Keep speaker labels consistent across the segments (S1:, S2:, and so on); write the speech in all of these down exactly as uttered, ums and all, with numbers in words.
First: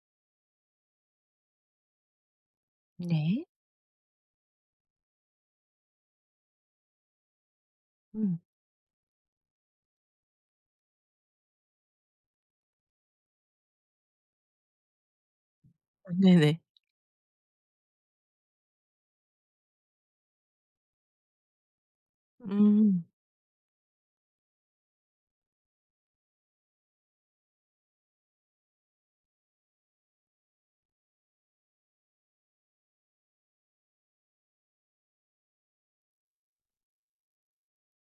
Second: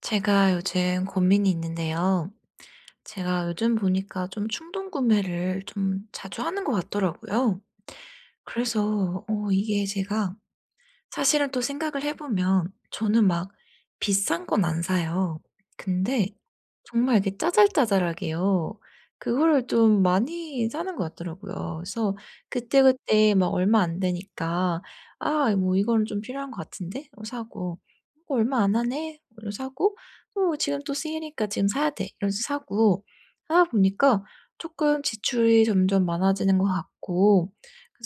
S1: 제가 요즘 고민이 있는데요.
S2: 네.
S1: 제가 요즘 보니까 좀 충동 구매를 좀 자주 하는 것 같더라고요.
S2: 음.
S1: 그래서 어 이게 제가 사실은 또 생각을 해 보면 저는 막 비싼 건 안 사요.
S2: 아,
S1: 근데
S2: 네네.
S1: 정말 이렇게 짜잘짜잘하게요. 그거를 좀 많이 사는 것 같더라고요. 그래서
S2: 음.
S1: 그때그때 막 얼마 안 되니까 '아 뭐 이거는 좀 필요한 것 같은데?' 하 사고 '이거 얼마 안 하네?' 이러 사고 '어 지금 또 쓰이니까 지금 사야 돼.' 이러면서 사고 하다 보니까 조금 지출이 점점 많아지는 것 같고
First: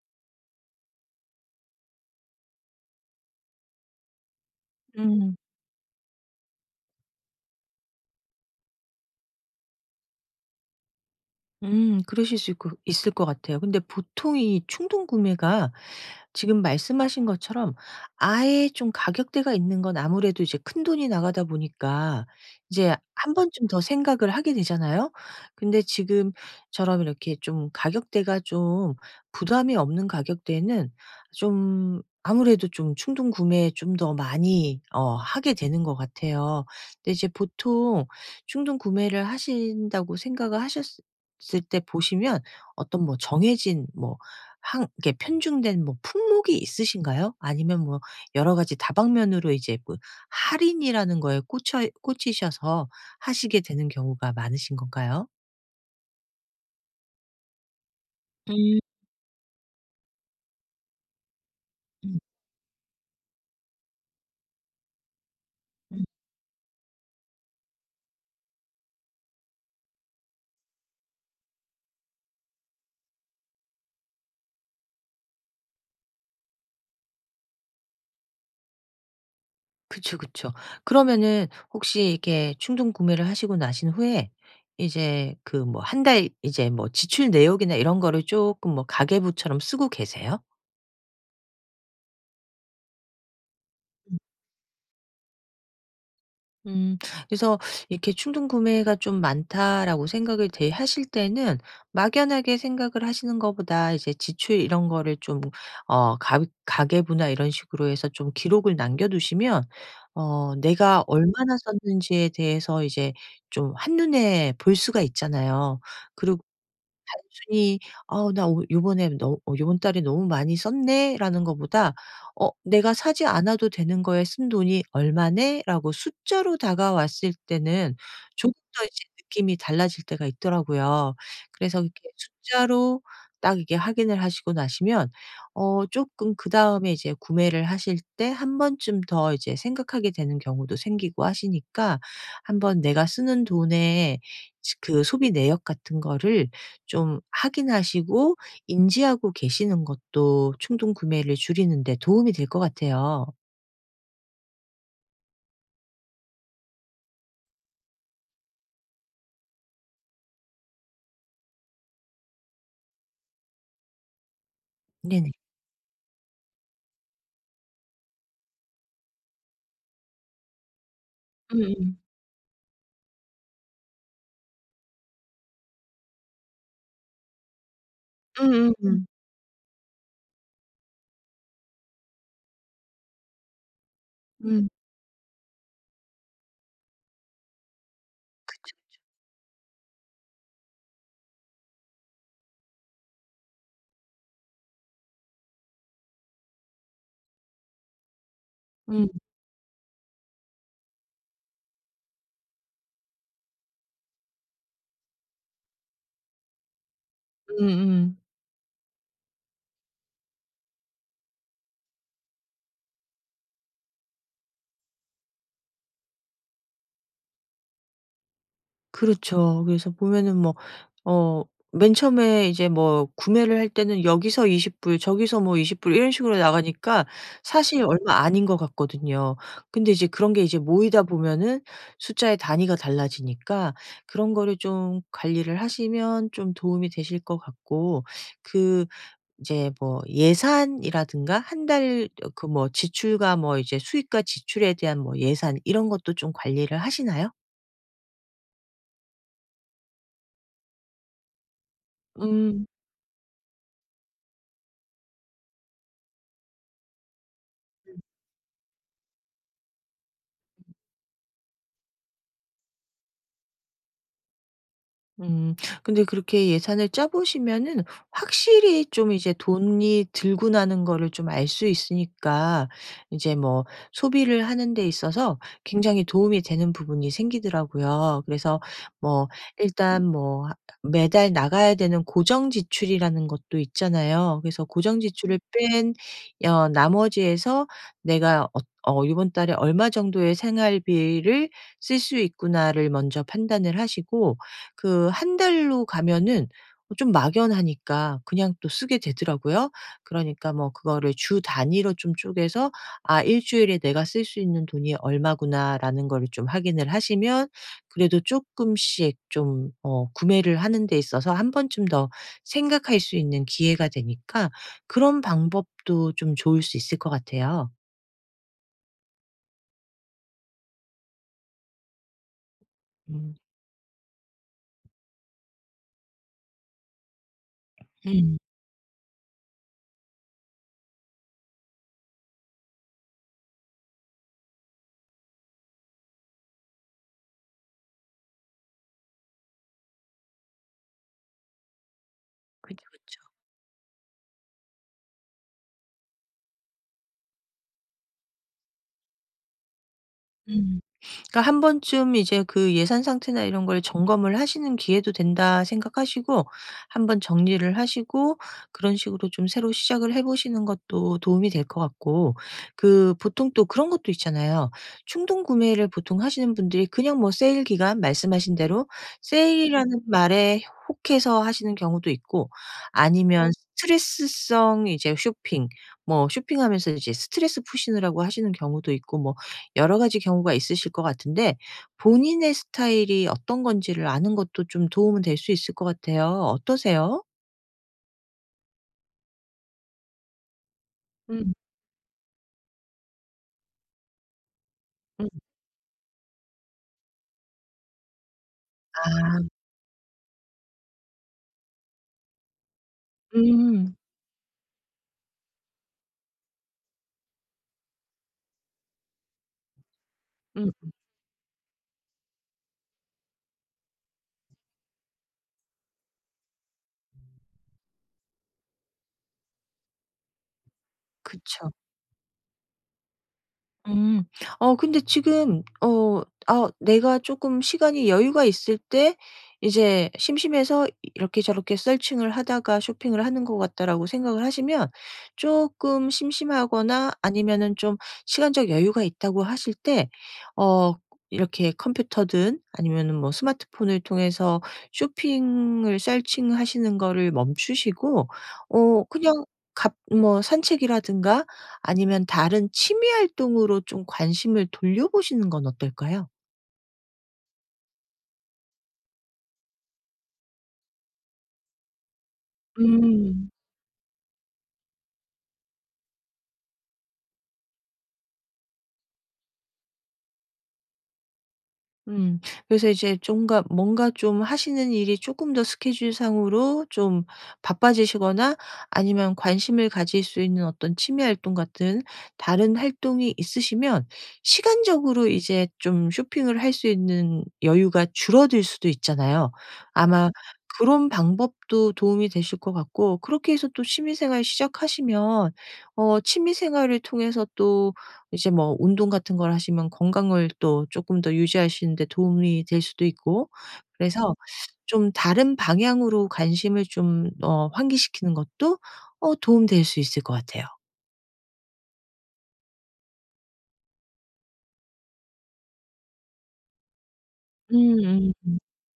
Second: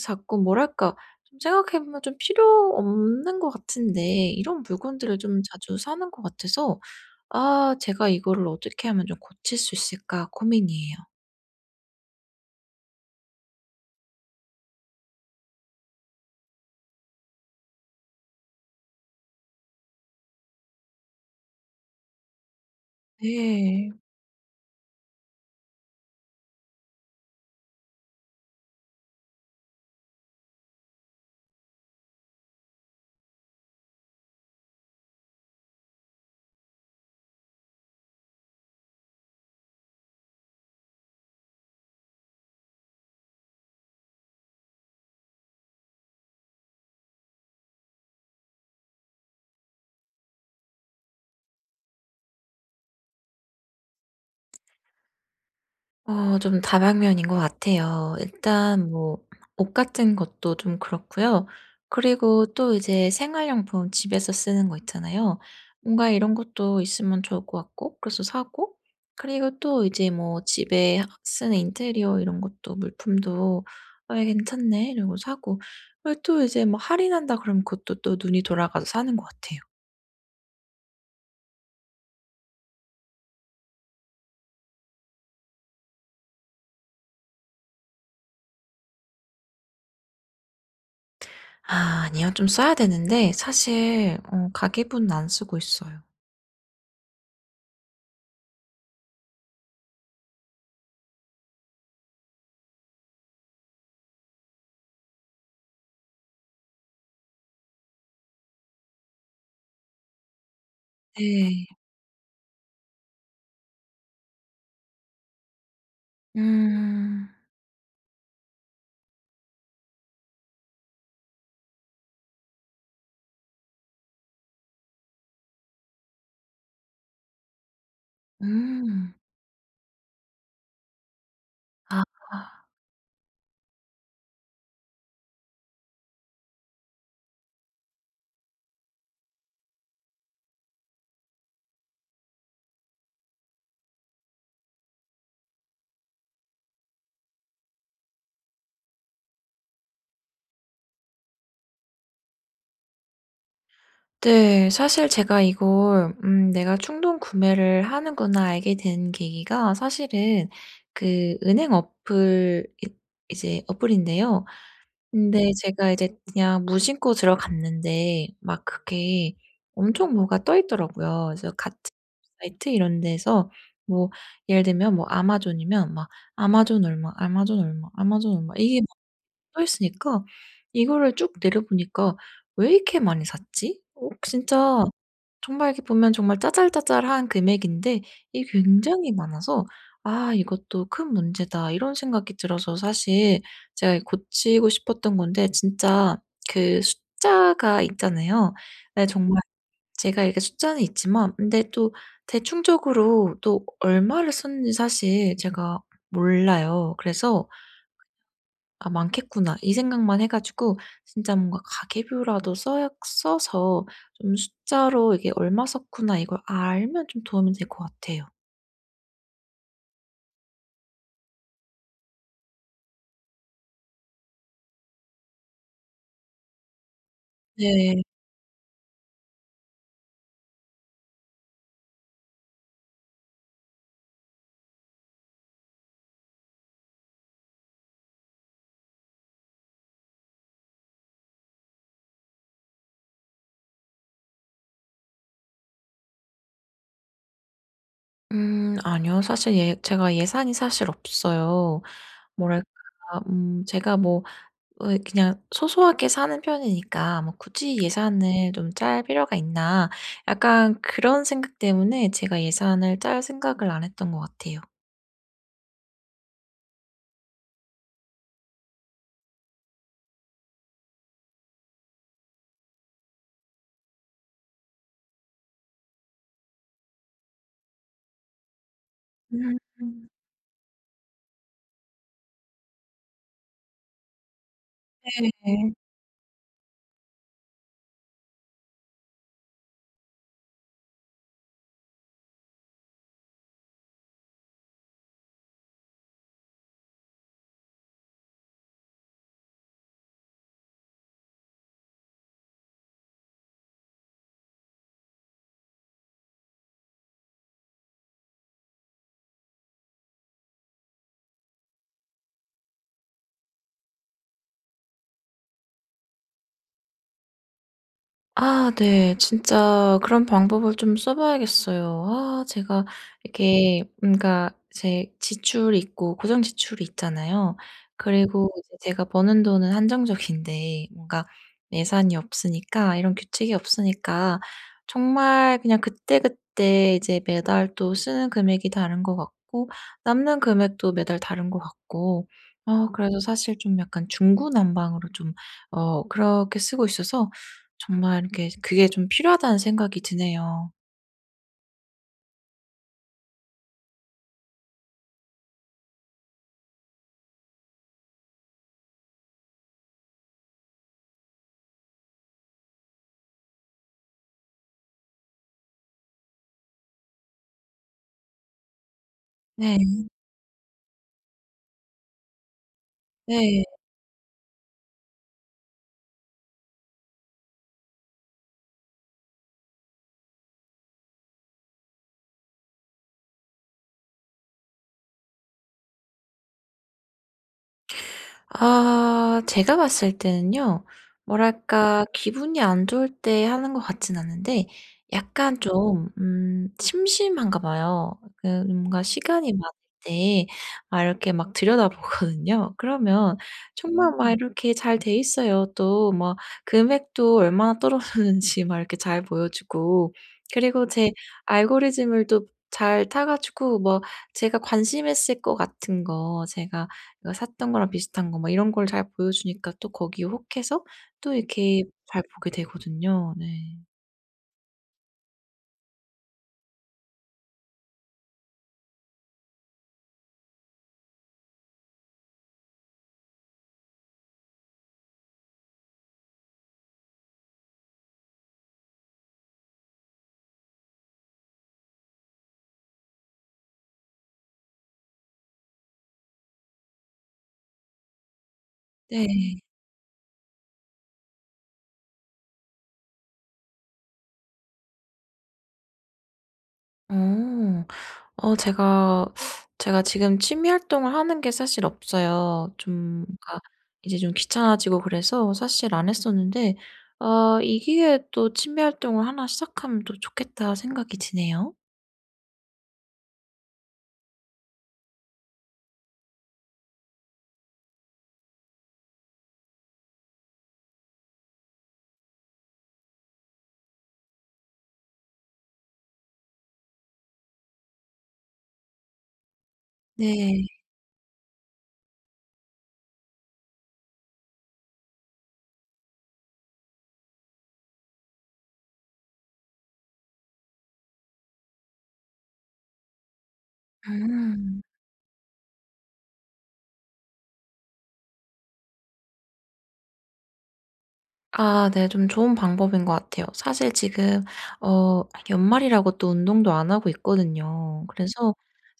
S1: 자꾸 뭐랄까 좀 생각해 보면 좀 필요 없는 것 같은데 이런 물건들을
S2: 음.
S1: 좀 자주 사는 것 같아서 '아 제가 이거를 어떻게 하면 좀 고칠 수 있을까.' 고민이에요.
S2: 음 그러실 수 있고 있을 것 같아요. 근데 보통 이 충동 구매가 지금 말씀하신 것처럼, 아예 좀 가격대가 있는 건 아무래도 이제 큰돈이 나가다 보니까 이제 한 번쯤 더
S1: 네.
S2: 생각을 하게 되잖아요. 근데 지금처럼 이렇게 좀 가격대가 좀 부담이 없는 가격대는 좀 아무래도 좀 충동 구매 좀 더 많이 어 하게 되는 것 같아요. 근데 이제 보통 충동 구매를 하신다고 생각을 하셨 봤을 때 보시면, 어떤 뭐 정해진 뭐 한게 편중된 뭐 품목이 있으신가요? 아니면 뭐 여러 가지 다방면으로 이제 뭐 할인이라는 거에 꽂혀 꽂히셔서 하시게 되는 경우가 많으신 건가요?
S1: 어 좀 다방면인 것 같아요.
S2: 음.
S1: 일단 뭐 옷 같은 것도 좀 그렇고요.
S2: 음.
S1: 그리고 또 이제 생활용품 집에서 쓰는 거 있잖아요.
S2: 음.
S1: 뭔가 이런 것도 있으면 좋을 것 같고 그래서 사고 그리고 또 이제 뭐 집에 쓰는 인테리어 이런 것도 물품도 '아 괜찮네.' 이러고 사고 그리고 또 이제 뭐 할인한다 그러면 그것도 또 눈이 돌아가서 사는 것 같아요.
S2: 그쵸, 그쵸. 그러면은, 혹시 이렇게 충동 구매를 하시고 나신 후에 이제 그 뭐 한달 이제 뭐 지출 내역이나 이런 거를 조금 뭐 가계부처럼 쓰고 계세요?
S1: 아 아니요. 좀 써야 되는데 사실 어 가계부는 안 쓰고 있어요.
S2: 음. 그래서 이렇게 '충동 구매가 좀 많다.'라고 생각을 대- 하실 때는, 막연하게 생각을 하시는 것보다 이제 지출 이런 거를 좀 어 가 가계부나 이런 식으로 해서 좀 기록을 남겨 두시면 어 내가 얼마나
S1: 네.
S2: 썼는지에 대해서 이제 좀 한눈에 볼 수가 있잖아요. 그리고
S1: 음.
S2: 단순히 '아 나 오 요번에 너 어 요번 달에 너무 많이 썼네.'라는 것보다 어 '내가 사지 않아도 되는 거에 쓴 돈이 얼마네?'라고 숫자로 다가왔을 때는 조금 더 이제
S1: 음.
S2: 느낌이 달라질 때가 있더라고요. 그래서 이렇게
S1: 아.
S2: 숫자로 딱 이게 확인을 하시고 나시면 어 조금 그 다음에 이제 구매를 하실 때 한 번쯤 더 이제 생각하게 되는 경우도 생기고 하시니까, 한번 내가 쓰는 돈의 그 소비 내역 같은 거를 좀 확인하시고 인지하고 계시는 것도 충동 구매를 줄이는 데 도움이 될 것 같아요.
S1: 네. 사실 제가 이걸 음 '내가 충동 구매를 하는구나.' 알게 된 계기가 사실은 그 은행 어플 이 이제 어플인데요.
S2: 네네.
S1: 근데 제가 이제 그냥 무심코 들어갔는데 막 그게 엄청 뭐가 떠 있더라고요. 그래서 같은
S2: 음음.
S1: 사이트 이런 데서 뭐 예를 들면 뭐 아마존이면 막 아마존 얼마, 아마존 얼마, 아마존 얼마 이게 막
S2: 음음음.
S1: 떠 있으니까 이거를 쭉 내려보니까 '왜 이렇게 많이 샀지?' 어
S2: 음.
S1: 진짜 정말 이렇게 보면 정말 짜잘짜잘한 금액인데 이게 굉장히 많아서 '아 이것도 큰 문제다.' 이런 생각이 들어서 사실 제가 고치고 싶었던 건데 진짜 그 숫자가 있잖아요. 네
S2: 음.
S1: 정말 제가 이렇게 숫자는 있지만 근데 또 대충적으로 또 얼마를 썼는지 사실 제가 몰라요. 그래서
S2: 음. 음
S1: '아 많겠구나.' 이 생각만 해 가지고 진짜 뭔가 가계부라도 써야 써서 좀 숫자로 이게 '얼마 썼구나.' 이걸 알면 좀 도움이 될 것 같아요.
S2: 그렇죠. 그래서 보면은 뭐 어 맨 처음에 이제 뭐 구매를 할 때는 여기서 이십 불, 저기서 뭐 이십 불 이런 식으로 나가니까 사실
S1: 네.
S2: 얼마 아닌 것 같거든요. 근데 이제 그런 게 이제 모이다 보면은 숫자의 단위가 달라지니까, 그런 거를 좀 관리를 하시면 좀 도움이 되실 것 같고, 그 이제 뭐 예산이라든가 한 달 그 뭐 지출과 뭐 이제 수입과 지출에 대한 뭐 예산 이런 것도 좀 관리를 하시나요?
S1: 음 아니요. 사실 예 제가 예산이 사실 없어요.
S2: 음.
S1: 뭐랄까 음 제가 뭐 어 그냥 소소하게 사는 편이니까 뭐 '굳이 예산을 좀 짤 필요가 있나.' 약간 그런 생각 때문에 제가 예산을 짤 생각을 안 했던 것 같아요.
S2: 음. 근데 그렇게 예산을 짜 보시면은 확실히 좀 이제 돈이 들고 나는 거를 좀 알 수 있으니까, 이제 뭐 소비를 하는 데 있어서 굉장히 도움이 되는 부분이 생기더라고요. 그래서 뭐
S1: 음.
S2: 일단 뭐 하 매달 나가야 되는 고정 지출이라는 것도 있잖아요. 그래서 고정 지출을
S1: 네.
S2: 뺀 어 나머지에서 '내가 어어번 달에 얼마 정도의 생활비를 쓸 수 있구나.'를 먼저 판단을 하시고. 그 한 달로 가면은 어 좀 막연하니까 그냥 또 쓰게 되더라고요. 그러니까 뭐 그거를 주 단위로 좀 쪼개서 '아 일 주일에 내가 쓸 수 있는 돈이 얼마구나.'라는 거를 좀 확인을 하시면, 그래도 쪼끔씩 좀 어 구매를 하는 데 있어서 한 번쯤 더 생각할 수 있는 기회가 되니까, 그런 방법도 좀 좋을 수 있을 것 같아요.
S1: 아 네. 진짜 그런 방법을 좀 써 봐야겠어요. 아 제가
S2: 음.
S1: 이렇게 뭔가 제 지출이 있고 고정 지출이 있잖아요.
S2: 음.
S1: 그리고 이제 제가 버는 돈은 한정적인데 뭔가 예산이 없으니까 이런 규칙이 없으니까 정말 그냥 그때그때 이제 매달 또 쓰는 금액이 다른 것 같고 남는 금액도 매달 다른 것 같고
S2: 그쵸,
S1: 어 그래서
S2: 그쵸.
S1: 사실 좀 약간 중구난방으로 좀 어 그렇게 쓰고 있어서 정말 이렇게 그게 좀 필요하다는 생각이 드네요.
S2: 음. 그러니까 한 번쯤 이제 그 예산 상태나 이런 걸 점검을 하시는 기회도 된다 생각하시고, 한 번 정리를 하시고 그런 식으로 좀 새로 시작을 해 보시는 것도 도움이 될 것 같고. 그 보통 또 그런 것도 있잖아요. 충동 구매를 보통 하시는 분들이 그냥 뭐 세일 기간 말씀하신 대로,
S1: 네.
S2: 세일이라는 말에 혹해서 하시는 경우도 있고, 아니면 음.
S1: 네.
S2: 스트레스성 이제 쇼핑, 뭐 쇼핑하면서 이제 스트레스 푸시느라고 하시는 경우도 있고, 뭐 여러 가지 경우가 있으실 것 같은데, 본인의 스타일이 어떤 건지를 아는 것도 좀 도움은 될 수 있을 것 같아요. 어떠세요?
S1: 아 제가 봤을 때는요. 네.
S2: 음.
S1: 뭐랄까 기분이 안 좋을 때 하는 것 같진 않은데
S2: 음.
S1: 약간 좀 음 심심한가 봐요. 그 뭔가
S2: 아.
S1: 시간이 많을 때 막 이렇게 막 들여다보거든요. 그러면
S2: 음.
S1: 정말 막 음. 이렇게 잘 돼 있어요. 또 뭐 금액도 얼마나 떨어졌는지 막 이렇게 잘 보여 주고
S2: 음.
S1: 그리고 제 알고리즘을 또 잘 타 가지고 뭐 제가 관심했을 것 같은 거 제가 내가 샀던 거랑 비슷한 거 막 이런 걸 잘 보여주니까 또 거기에 혹해서 또
S2: 그쵸.
S1: 이렇게 잘 보게 되거든요. 네.
S2: 음. 어 근데 지금 어 아 내가 쪼끔 시간이 여유가 있을 때 이제 심심해서 '이렇게 저렇게 서칭을 하다가 쇼핑을 하는 것 같다.'라고 생각을 하시면, 쪼끔 심심하거나 아니면은 좀 시간적 여유가 있다고 하실 때 어 이렇게 컴퓨터든 아니면은 뭐 스마트폰을 통해서 쇼핑을 서칭하시는 거를 멈추시고 어 그냥
S1: 네.
S2: 갑 뭐 산책이라든가, 아니면 다른 취미 활동으로 좀 관심을 돌려보시는 건 어떨까요?
S1: 어. 어 제가 제가 지금 취미 활동을 하는 게 사실 없어요. 좀
S2: 음.
S1: 그러니까 이제 좀 귀찮아지고 그래서 사실 안 했었는데 어 이 기회에 또 취미 활동을 하나 시작하면 또 좋겠다 생각이 드네요.
S2: 음. 그래서 이제 좀가 뭔가 좀 하시는 일이 조금 더 스케줄상으로 좀 바빠지시거나, 아니면 관심을 가질 수 있는 어떤 취미 활동 같은 다른 활동이 있으시면, 시간적으로 이제 좀 쇼핑을 할 수 있는 여유가 줄어들 수도 있잖아요. 아마 음.
S1: 네.
S2: 그런 방법도 도움이 되실 것 같고, 그렇게 해서 또 취미 생활 시작하시면 어 취미 생활을 통해서 또 이제 뭐 운동 같은 걸 하시면 건강을 또 쪼끔 더 유지하시는 데 도움이 될 수도 있고, 그래서
S1: 음.
S2: 좀 다른 방향으로 관심을 좀 어 환기시키는 것도 어 도움될 수 있을 것 같아요.
S1: 아 네. 좀 좋은 방법인 것 같아요. 사실 지금 어 연말이라고 또 운동도 안 하고 있거든요.
S2: 음. 음.
S1: 그래서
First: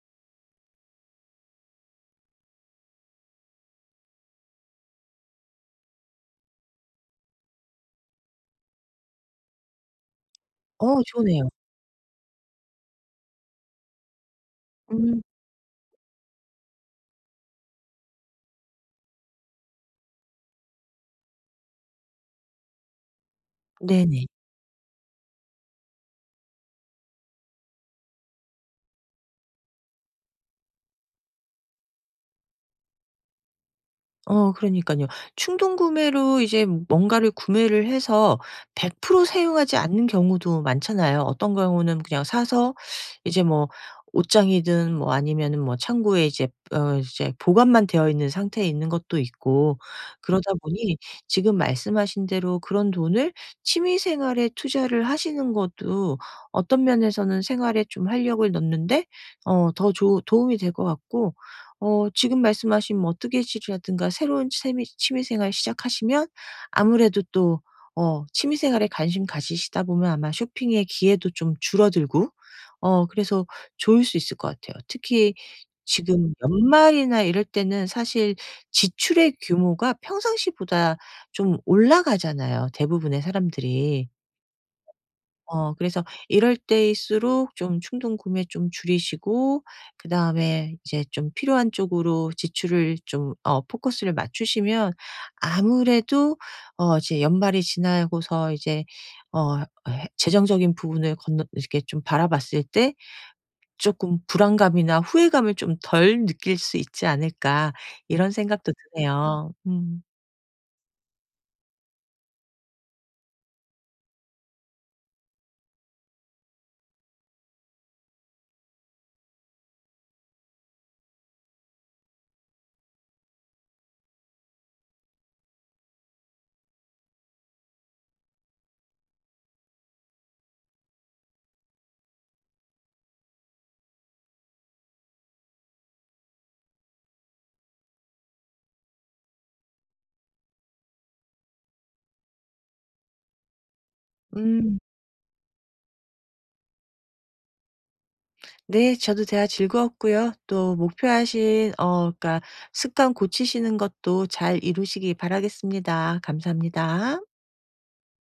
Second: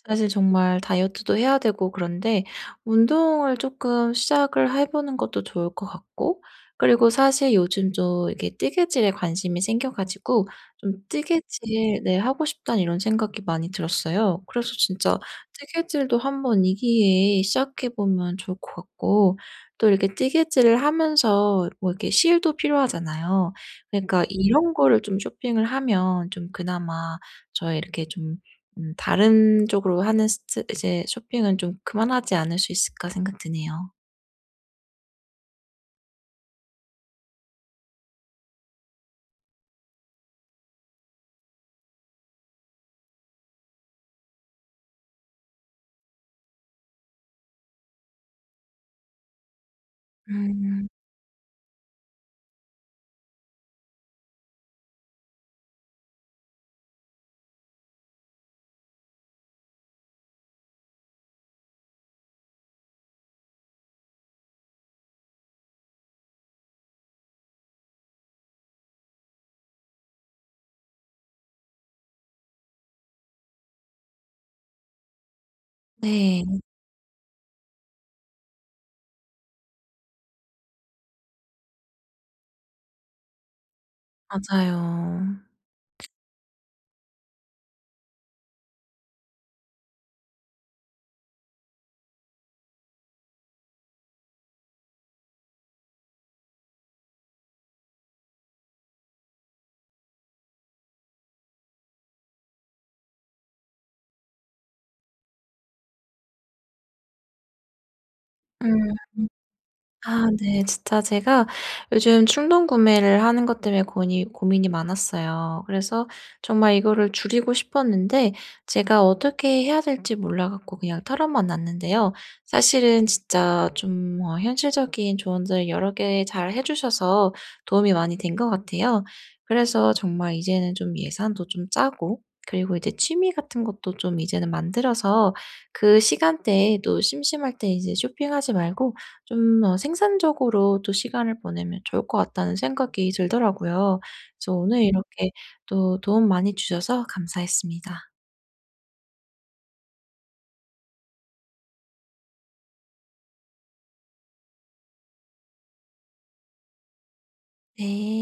S1: 사실 정말 다이어트도 해야 되고 그런데 운동을 조금 시작을 해 보는 것도 좋을 것 같고 그리고 사실 요즘 좀 이게 뜨개질에 관심이 생겨 가지고 좀
S2: 어 좋네요.
S1: 뜨개질 네 하고 싶다는 이런 생각이 많이 들었어요. 그래서 진짜
S2: 음.
S1: 뜨개질도 한번 이 기회에 시작해 보면 좋을 것 같고 또 이렇게 찌개질을 하면서 뭐 이렇게 실도 필요하잖아요. 그러니까 음.
S2: 네네.
S1: 이런 거를 좀 쇼핑을 하면 좀 그나마 저의 이렇게 좀 음 다른 쪽으로 하는 스트 이제 쇼핑은 좀 그만하지 않을 수 있을까 생각 드네요.
S2: 어 그러니까요, 충동 구매로 이제 뭔가를 구매를 해서 백 퍼센트 사용하지 않는 경우도 많잖아요. 어떤 경우는 그냥 사서 이제 뭐 옷장이든 뭐 아니면은 뭐 창고에 이제 어 이제 보관만 되어 있는 상태에 있는 것도 있고. 그러다
S1: 음.
S2: 보니 지금 말씀하신 대로 그런 돈을 취미 생활에 투자를 하시는 것도 어떤 면에서는 생활에 좀 활력을 넣는데 어 더 좋 도움이 될 것 같고. 어 지금 말씀하신 뭐 뜨개질이라든가 새로운 취미 취미생활 시작하시면 아무래도 또 어 취미생활에 관심 가지시다 보면 아마 쇼핑의 기회도 좀 줄어들고 어 그래서 좋을 수 있을 것 같아요. 특히 지금
S1: 네.
S2: 연말이나 이럴 때는 사실 지출의 규모가 평상시보다 좀 올라가잖아요, 대부분의 사람들이.
S1: 맞아요.
S2: 어 그래서 이럴 때일수록 좀 충동 구매 좀 줄이시고, 그다음에 이제 좀 필요한 쪽으로 지출을 좀 어 포커스를 맞추시면 아무래도 어 이제 연말이 지나고서 이제 어 해- 재정적인 부분을 건너 이렇게 좀 바라봤을 때, 조금 불안감이나 후회감을 좀 덜 느낄 수 있지 않을까 이런
S1: 음.
S2: 생각도 드네요. 음.
S1: 아 네. 진짜 제가 요즘 충동 구매를 하는 것 때문에 고니 고민이 많았어요. 그래서 정말 이거를 줄이고 싶었는데 제가 어떻게 해야 될지 몰라 갖고 그냥 털어만 놨는데요. 사실은 진짜 좀 어 현실적인 조언들 여러 개 잘 해 주셔서 도움이 많이 된 것 같아요. 그래서 정말 이제는 좀 예산도 좀 짜고 그리고 이제 취미 같은 것도 좀 이제는 만들어서 그 시간대에 또 심심할 때 이제 쇼핑하지 말고 좀 어 생산적으로 또 시간을 보내면 좋을 것 같다는 생각이 들더라고요. 그래서
S2: 음.
S1: 오늘 이렇게 또 도움 많이 주셔서 감사했습니다.
S2: 네. 저도 대화 즐거웠고요. 또 목표하신 어 그러니까 습관 고치시는 것도 잘 이루시기 바라겠습니다. 감사합니다.
S1: 네.